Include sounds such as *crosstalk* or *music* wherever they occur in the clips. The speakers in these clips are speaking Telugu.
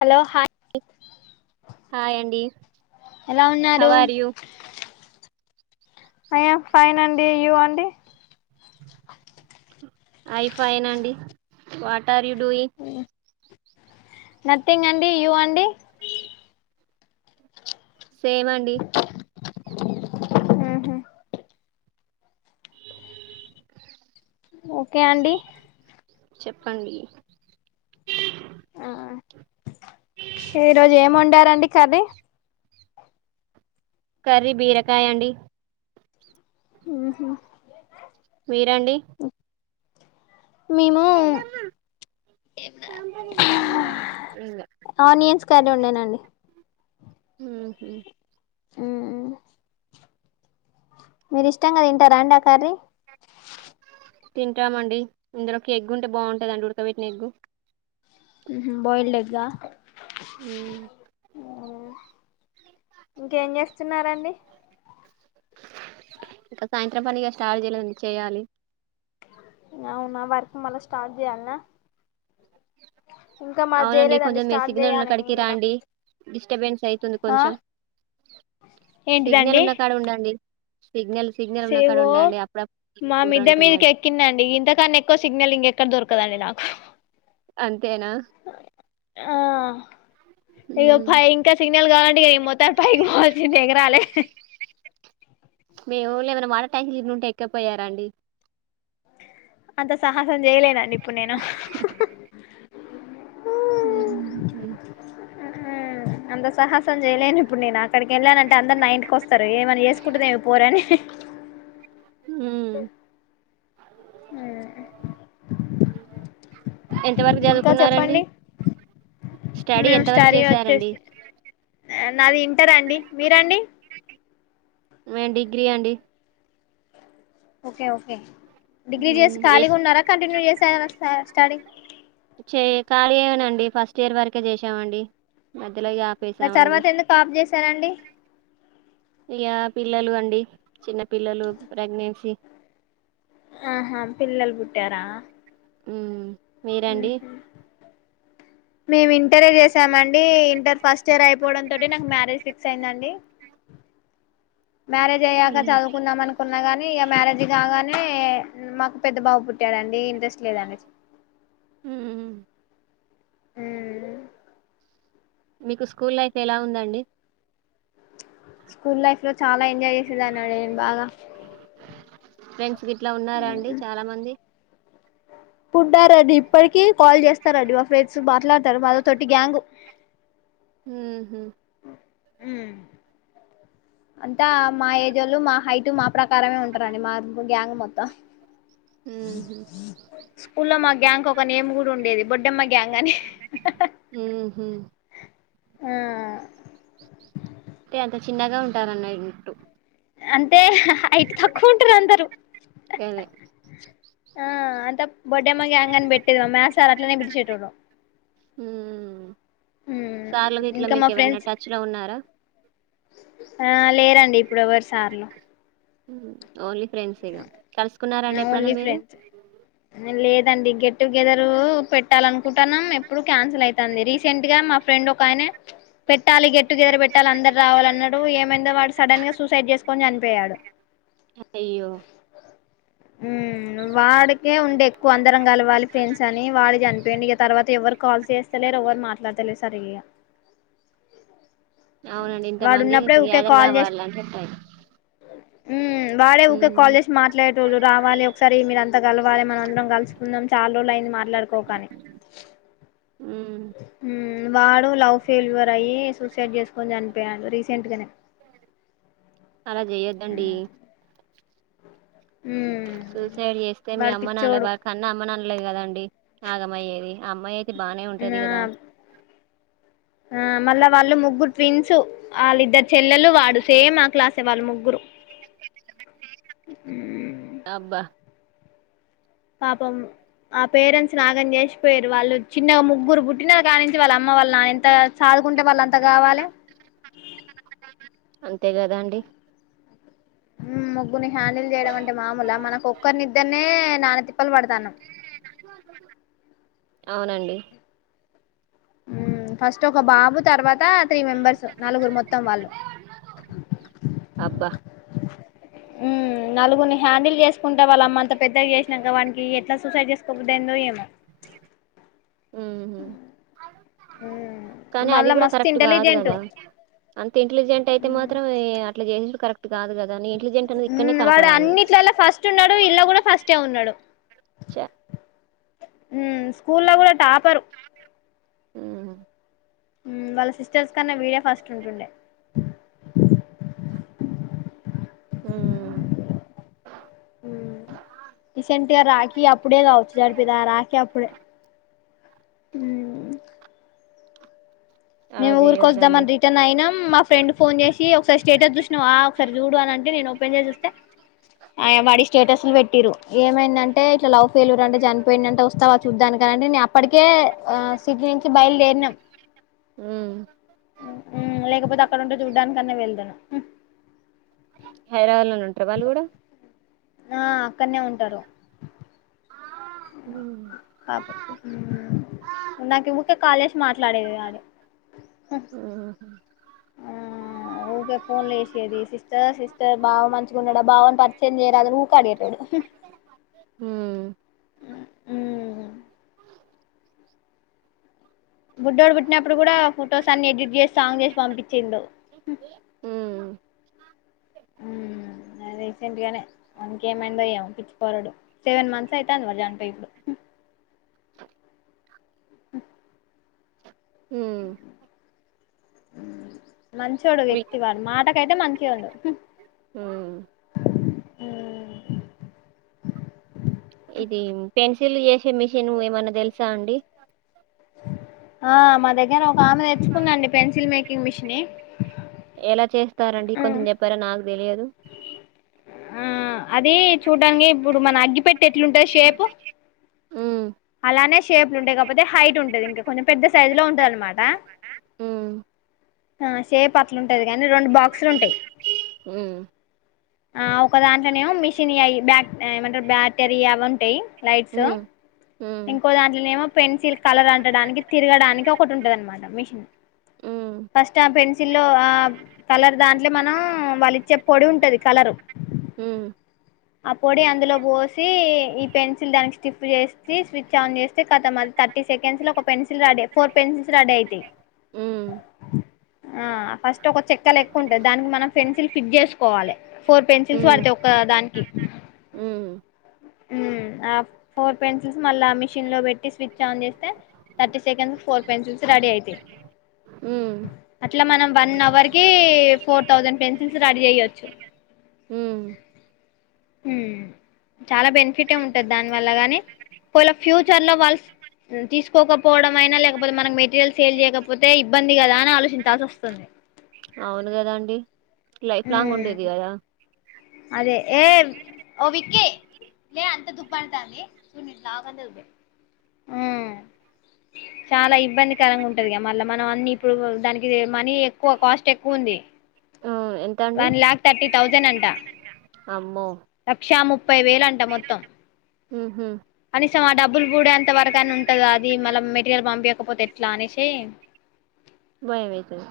హలో హాయ్ హాయ్ అండి ఎలా ఉన్నారు హవర్ యూ అయ్యాం ఫైన్ అండి యూ అండి ఐఫైనండి what are you doing nothing అండి యూ అండి సేమండి ఓకే అండి చెప్పండి ఈరోజేమొండారండి కర్రీ కర్రీ బీరకాయ అండి హహ మీరండి మేము *inaudible* ఆనియన్స్ కర్రీ వండానండి హ హ ఆ మీరు ఇష్టం కద తింట ర అండి ఆ కారీ తింటామండి ఇందులోకి ఎగ్గు ఉంటే బాగుంటుందండి ఉడకబెట్టిన ఎగ్గు ఉహు బాయిల్డ్గా అ ఇంకేం చేస్తున్నారండి ఇంకా సాయంత్రం పనిగా స్టార్ట్ చేయలేదండి చేయాలి అవునా వర్క్ మళ స్టార్ట్ చేయాలనా ఇంకా మాది అవునండి చేయలేదండి కొంచెం మీరు స్టార్ట్ సిగ్నల్ ఉన్న చేయాలి కాడికి మేము కూడా రాండి డిస్టర్బెన్స్ అయితుంది ఆ కొంచెం సిగ్నల్ ఉన్నకాడ ఉండండి సిగ్నల్ సిగ్నల్ ఉన్న కాడ సేవో ఉండండి అప్పుడప్పుడు మా ఊర మిడ్డె మీదకి అంటుందండి ఎక్కిందండి ఇంతకన్నా ఎక్కువ సిగ్నల్ ఇంకెక్కడ దొరకు దండి నాకు అంతేనా ఆ ఇో మ్మ్. పై ఇంకా సిగ్నల్ కావాలంటే ఇనీ మొత్తాలు పైకి పోవల్సింది ఎగరాలే మేము లే ఏమైనా మాట ట్యాష తిన్న ఉంటే ఎక్కపోయారా అండి అంత సాహసం చేయలేనండి ఇప్పుడు నేను హ అంత సాహసం చేయలేను ఇప్పుడు నేను అక్కడికి వెళ్ళానంటే అందరు నైన్కి వస్తం సారు ఏమని చేసుకుంటుదేమి పోరాని హ ఆ ఎంతవరకు ఇంకా చదువుకున్నారండి చెప్పండి స్టడీ మేము ఎంత వరకు స్టారీ చేశారండి వచ్చేసి నాది ఇంటారాండి మీరండి మ డిగ్రీ అండి ఓకే ఓకే డిగ్రీ మ్మ్ చేసి ఎస్ ఖాళీగా ఉన్నారా కంటిన్యూ చేసారా స్టాడి ఖాళీ అవనండి ఫస్ట్ ఇయర్ వరకే చేశామండి మధ్యలో మరి ఆపేసామండి తర్వాత ఎందుకు ఆఫ్ చేశారండి ఇక పిల్లలు అండి చిన్న పిల్లలు ప్రెగ్నెన్సీ ఆహా పిల్లలు పుట్టారా ఉ మీరండి ఉహు మేము ఇంటరే చేసామండి ఇంటర్ ఫస్ట్ ఇయర్ అయిపోవడంతో నాకు మ్యారేజ్ ఫిక్స్ అయిందండి మ్యారేజ్ అయ్యాక మ్మ్ చదువుకుందాం అనుకున్నా గాని ఇక మ్యారేజ్ కాగానే మాకు పెద్ద బాబు పుట్టాడండి ఇంట్రెస్ట్ లేదనేసి హ ఆ మీకు స్కూల్ లైఫ్ ఎలా ఉందండి స్కూల్ లైఫ్ లో చాలా ఎంజాయ్ చేసేదా అన్నాడు నేను బాగా ఫ్రెండ్స్ గిట్లా ఉన్నారా అండి చాలా మంది పుంటారంండి ఇప్పటికీ కాల్ చేస్తారంండి మా ఫ్రెండ్స్ మాట్లాడతారు మాతో తోటి గ్యాంగ్ హ అ అంతా మా ఏజోళ్ళు మా హైటు, మా ప్రకారమే ఉంటారండి మా గ్యాంగు మొత్తం. ఊహు ఇంకొక నేమ్ గూడ ఉండేది బొడ్డెమ్మ గ్యాంగ్ అని. మ్మ్ హ్మ్ ఆ అంటే అంత చిన్నగా ఉంటారన్నయిటు. అంటే హైట్ తక్కువుంటరు అందరు. అదే ఆ అంత బొడెమ్మ గ్యాంగ్ అని పెట్టేది మా మ్యాత్స సార్ అట్లనే పిలిశేటోడు. ఊ సార్లు గిట్ల ఇంకా మా మీకెవరన్న ఫ్రెండ్స్ టచ్ లో ఉన్నారా. ఆ లేరండి ఇప్పుడు ఎవర్ సార్లు. ఉ ఓన్లీ ఫ్రెండ్సే గా కల్సుకున్నారండి ఎప్పుడన్నా మీరు. రండి గెట్ టుగెదరూ పెట్టాలనుకుంటాన్నం ఎప్పుడు క్యాన్సల్ అయితాంది. రీసెంట్ గా మా ఫ్రెండ్ ఒకాయన పెట్ పెట్టాలి గెట్టుగెదర్ పెట్టాలి అందరు రావాలన్నడూ ఇగ ఏమైందో వాడు సడన్ గా సూసైడ్ చేసుకొన్ చనిపోయాడు. అయ్యో ఊ వాడికే ఉండే ఎక్కువ అందరం కలవాలి ఫ్రెండ్స్ అనీ వాడు చనిపోయిండు ఇగ తర్వాత ఎవరు కాల్స చేస్తలేరు. ఎవరు మాట్లాడతలే సరిగ ఇగా. అవునండి వాడు ఇంతమందీ ఉన్నప్పుడే ఊకే గ్యాదర్ కాల్ గావాలంటే టైం ఊ బా ట్ ఉమ్ కాల్ చేశి మాట్లాడే టోళ్ళు రావాలె ఒకసారి మీరంత కల్వాలె మనం అందరం కల్సుకుందాం చాల రోజులయింది. మాట్లాడుకోక అని ఊ ఉమ్ వాడు లవ్ ఫెల్యూవర్ అయీ సూసైడ్ చేసుకొని చనిపోయాడు రీసెంట్గనే. అలా జెయొద్దండీ. ఉమ్ సూసైడ్ చేస్తే మీ వాడు అమ్మ పిచ్చోడు నాన్నల కన్న అమ్మనాన్నలే కదండి ఆగమయ్యేది. ఆ అమ్మాయి అయితే బానే ఉంటది ఆ గదా. ఆ మళ్ళా వాళ్ళు ముగ్గురు ట్విన్సు. ఆళ్ళిద్దరు చెల్లెలు వాడు సేమ్ మా క్లాసే వాళ్ళు ముగ్గురు. ఊ అబ్బా పాపం ఆ పేరెంట్స్ ని ఆగం చేశిపోయిరు. వాళ్ళు చిన్నగ ముగ్గురు పుట్టిన కాన్నుంచి వాళ్ళ అమ్మ వాళ్ళ నాన్న ఎంతా సాద్ దుకుంటే వాళ్ళు అంత గావాలే. అంతే గదా అండి. ముగ్గుర్ని హ్యాండిల్ జేయడం అంటే మాములా మనకొక్కర్ని నిద్దర్నే నానా తిప్ప్ ప్పల్ పడతానం. అవునండి. ఊ ఫస్టు ఒక బాబు తర్వాతా త్రీ మెంబర్సు, నలుగురు మొత్తం వాళ్ళు. అబ్బా ఉ నలుగురిని హ్యాండిల్ చేసుకుంటా వాళ్ళ అమ్మ అంత పెద్దగ చేశినంక వానికీ ఎట్లా సూసైడ్ చేసుకోబుద్ది అయిందో ఏమో. అ ఊహు. కానీ అది మళ్ళా గూడా మస్తు కరెక్ట్ గాదు ఇంటెలిజెంట్ కదా. అంత ఇంటెలిజెంట్ అయితే మాత్రం ఈ అట్ల చేశుడు కరెక్ట్ గాదు గదా నీ ఇం ఊ వాడు అన్నిట్లల్లా ఫస్ట్ ఉన్నడూ. ఇల్ల గూడా ఫస్టే ఉన్నడు. చ ఊ స్కూల్ల గూడా టాపరు. ఊహు ఊ వాళ్ళ సిస్టర్స్ కన్నా వీడే ఫస్ట్ ఉంటుండే. హ్మూ ఊ రీసెంట్గా రాఖీ అప్పుడే గావచ్చు చనిపోయింది ఆ రాఖీ అప్పుడే. ఉమ్మ్ అలా మేము ఊరికి వద్దాం చేయొద్దండి అని రిటర్న్ అయినాం మా ఫ్రెండ్ ఫోన్ చేసి ఒకసారి స్టేటస్ చూసినవ ఒకసారి చూడు అని అంట టె నేను ఓపెన్ చేసి చూస్తే ఆ వాడి స్టేటస్లు పెట్టిరు ఏమైంది అని అంటే ఇట్లా లవ్ ఫెల్యూరు అంటే చనిపోయిండు అంటే వస్తవా చూద్దానికనింటే అప్పటికే ఆ సిటీ నుంచి బయలుదేరినాం ఉమ్ మ్మ్ లేకపోతే అక్కడ ఉంటే చూడ్డానికన్నా వెల్దును హైదరాబాద్ లోనే ఉంటారు వాళ్ళు కూడా ఆ అక్కడనే ఉంటారు ఇందాక ఎందుకో కాల్ చేసినావ్ మాట్లాడేది కాదు హ్మ్ ఆ ఊకే ఫోన్లు చేసేది సిస్టర్ సిస్టర్ బావ మంచిగున్నాడా బావని పరిచయం చేయరాదని ఊక అడిగెటోల్లాం ఆ హ హ్మ్ మ్మ్ బుడ్డోడు పుట్టినప్పుడు కూడా ఫొటోస్ అన్ని ఎడిట్ చేసి సాంగ్ చేసి పంపించిడు హ్మ్ మ్మ్ రీసెంట్ గానే వానికి ఏమైందో ఏమో పిచ్చి పోరడు సెవెన్ మంత్స్ అయితంది వాడు చనిపోయి ఇప్పుడు హ్మ్ హ్మ్ మంచోడు మీకు వ్యక్తి వాడు మాటకైతే మంచిగుండె హ్మ్ ఇది పెన్సిల్లు చేసే మిషన్ ఏమన్నా తెలుసా అండి ఆ మా దగ్గర ఒక ఆమె తెచ్చుకుందండి పెన్సిల్ మేకింగ్ మిషిన్ ఎలా చేస్తారండి కొంచెం చెప్పారా నాకు తెలియదు ఆ అది చూడ్డానికి ఇప్పుడు మన అగ్గి పెట్టి ఎట్లుంటది షేపు ఉమ్ అలానే షేప్లు ఉంటాయి కాకపోతే హైట్ ఉంటది ఇంకా కొంచెం పెద్ద సైజ్ లో ఉంటది అనమాట హ్మ్ ఆ సేపు అట్లు ఉంటాది కాని రెండు బాక్సులు ఉంటాయి ఉమ్ ఆ ఒక దాంట్లానేమో మిషన్ యి అవి బ్యా ఏమంటరు బ్యాటరీ అవి ఉంటాయి లైట్స్ ఉమ్ ఉమ్ ఇంకో దాంట్లోనేమో పెన్సిల్ కలర్ అంటడానికి తిరగడానికి ఒకటి ఉంటది అనమాట మిషన్ ఉమ్ ఫస్ట్ ఆ పెన్సీ ల్లో ఆ కలర్ దాంట్లో మనం వాళ్ళిచ్చే పొడి ఉంటంది కలర్ ఉమ్ అ పొడి అందులో పోసి ఈ పెన్సిల్ దానికి స్టిఫ్ చేస్త స్విచ్ ఆన్ చేస్తే కథం థర్టీ సెకండ్స్ లో ఒక pencil ready four pencils ready అయిథాయి హ్మ్ ఆ ఫస్ట్ ఒక చెక్క లెక్క ఉంటాది దానికి మనం ఫెన్సిల్ ఫిట్ చేసుకోవాలి ఫోర్ పెన్సిల్స్ ఉమ్ పడతాయి ఒక దానికి ఉమ్ ఆ ఫోర్ పెన్సిల్స్ మళ్ళా మిషన్ లో పెట్టి స్విచ్ ఆన్ చేస్తే థర్టీ సెకండ్స్ లో ఫోర్ పెన్సిల్స్ రెడీ అయితాయి హ్మ్ ఇట్లా మనం వన్ అవర్ కి ఫోర్ థౌజండ్ పెన్సిల్స్ రెడీ చేయ్యొచ్చు ఉమ్ చాలా బెనిఫిట్ ఉంటది దాని వల్ల గాని పోళ ఫ్యూచర్ లో వాళ్ళ తీసుకోకపోవడం అయినా లేకపోతే మనకి మెటీరియల్ సేల్ చేయకపోతే ఇబ్బంది కదా అని ఆలోచించాల్సి వస్తుంది అవును కదా అండి లైఫ్ లాంగ్ మ్మ్ ఉండేది కదా అదే ఏ ఓ విక్కే లే అంత తుప్ప అంతా అి చూ ఇట్ ఆదే *inaudible* చాలా ఇబ్బందికరంగా ఉంటదిగా మళ్ళీ ఇప్పుడు దానికి మనీ ఎక్కువ కాస్ట్ ఎక్కువ ఉంది ఆ ఎంత అండి వన్ లాక్ థర్టీ తౌసండ్ అంటా అమ్మో యా ముప్పై వేలు అంటా మొత్తం ఉహు కొంచెం ఆ డబ్బులు కూడే అంత వరకన్న ఉంటది అది మళ్ళ మెటీరియల్ పంపియకపోతే ఎట్లా అనేషి భయం అయితది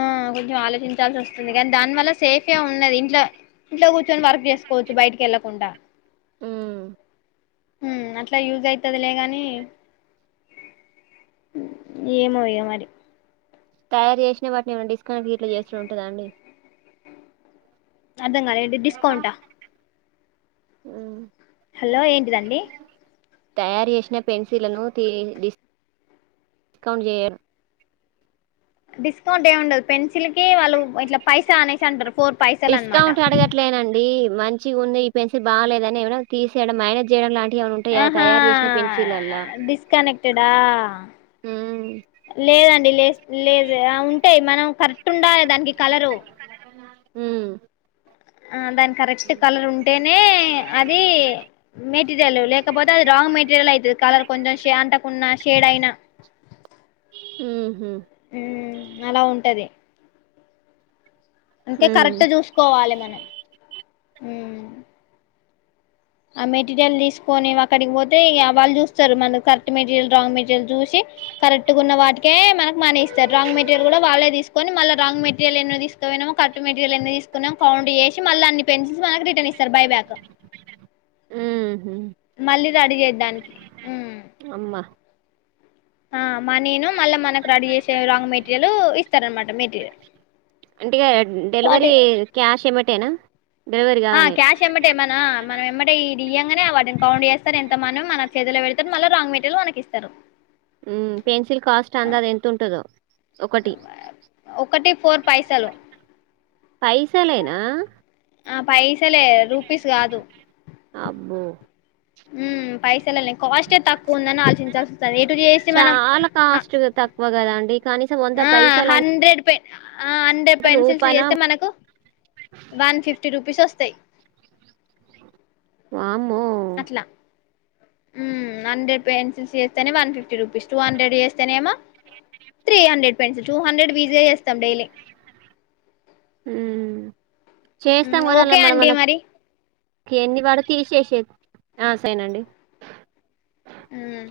ఆ కొంచెం ఆలోచించాల్సి వస్తుంది కానీ దానివల్ల సేఫ్ ఏ ఉన్నది ఇంట్ల ఇంట్లో కూర్చొని వర్క్ చేసుకోవచ్చు బయటికెళ్ళకుండా ఉమ్ ఉమ్ అట్లా యూస్ అయితదిలే కానీ ఏమో ఇగ మరి తయారు చేసిన వాటిని ఏమైనా డిస్కౌంట్ గిట్ల చేసుడు ఉంటదా అండి అర్థంకాలే ఏంటిది డిస్కౌంట్ ఆ ఉమ్ హలో ఏంటిదండి తయారు చేసిన పెన్సిల్లను తీ డిస్క్ స్కౌంట్ చేయరు డిస్కౌంట్ ఏం ఉండదు పెన్సిల్ కి వాళ్ళు ఇట్లా పైస అనేసి అంటరు డిస్కౌంట్ అడగట్లేనండి మంచిగ ఉన్నాయి ఈ పెన్సిల్ బాలేదని ఎవరన్నా తీసేయడం మ్యానేజ్ చేయడం లాంటి ఆహా డిస్కనెక్టేడ్ ఆ లేదండి లేస్ లేదు లేదు ఉంటాయి మనం కరెక్ట్ ఉండాలి దానికి కలరు ఉమ్ దానికి కరెక్ట్ కలర్ ఉంటేనే అది మెటీరియల్ లేకపోతే అది రాంగ్ మెటీరియల్ అయితది కలర్ కొంచెం షే అంటకున్నా షేడ్ అయినా ఉహు ఉమ్ అలా ఉంటది అందుకే కరెక్ట్ చూసుకోవాలి మనం ఉమ్ ఆ మెటీరియల్ తీసుకొని అక్కడికి పోతే ఇగ వాళ్ళు చూస్తారు మనది కరెక్ట్ మెటీరియల్ రాంగ్ మెటీరియల్ చూసి కరెక్ట్ గా ఉన్న వాటికే మనకి మనీ ఇస్తారు రాంగ్ మెటీరియల్ కూడా వాళ్ళే తీసుకు కొని మళ్ళ రాంగ్ మెటీరియలు ఎన్ని తీసుకుపోయినామో కట్ మెటీరియల్ ఎన్ని తీసుకున్నాం కౌంట్ చేసి మళ్ళ అన్ని పెన్సిల్స్ మనకి రిటన్ ఇస్ స్తారు బై బ్యాక్ బై బ్యాక్ మళ్ళీ రడి చేయడానికి ఉమ్ అమ్మ ఆ మా నేను మళ్ళీ మనకు రెడీ చేసే రాంగ్ మెటీరియల్ ఇస్తారు అనమాట మెటీరియల్ ఇగ డెలివరీ వాటి క్యాష్ ఎంబటేనా ఆ క్యాష్ ఎంబటే మన ఆ మనం ఎంబడే ఇయ్యంగానే వాటిని కౌంట్ చేస్తారు ఎంత మనో మన చేతిలో వెడతారు మళ్ళ రాంగ్ మెటీరియల్ మనకి ఇస్తారు ఉమ్ పెన్సిల్ కాస్ట్ అంతది ఎంత ఉంటదో ఒకటి ఒకటీ ఫోర్ పైసలు పైసలేనా ఆ పైసలే రూపీస్ కాదు అబ్బో ఉమ్ పైస లే లే కాస్టే తక్కువ ఉందని ఆలోచించాల్సి వస్తది ఎటు చేసి మనం చాలా ఆ కాస్ట్ తక్కువ కదండి. కనీసం ఆ పైసలంటే హండ్రెడ్ ఆ హండ్రెడ్ పెన్సిల్స్ రూపాయనో చేస్తే మనకు వన్ ఫిఫ్టీ రూపీస్ వస్తాయి వామ్మో! అట్ల ఉమ్ హండ్రెడ్ పెన్సిల్స్ చేస్తేనే one fifty rupees two hundred చేస్తేనేమో three hundred pencil two hundred easy గా చేస్తాం డైలీ హ్మ్ చేస్తాం కానీ అలా ఓకే మన అండి మనకు మరి కె ఎన్ని వాడ తీసేసే ఆ సైనండి ఉమ్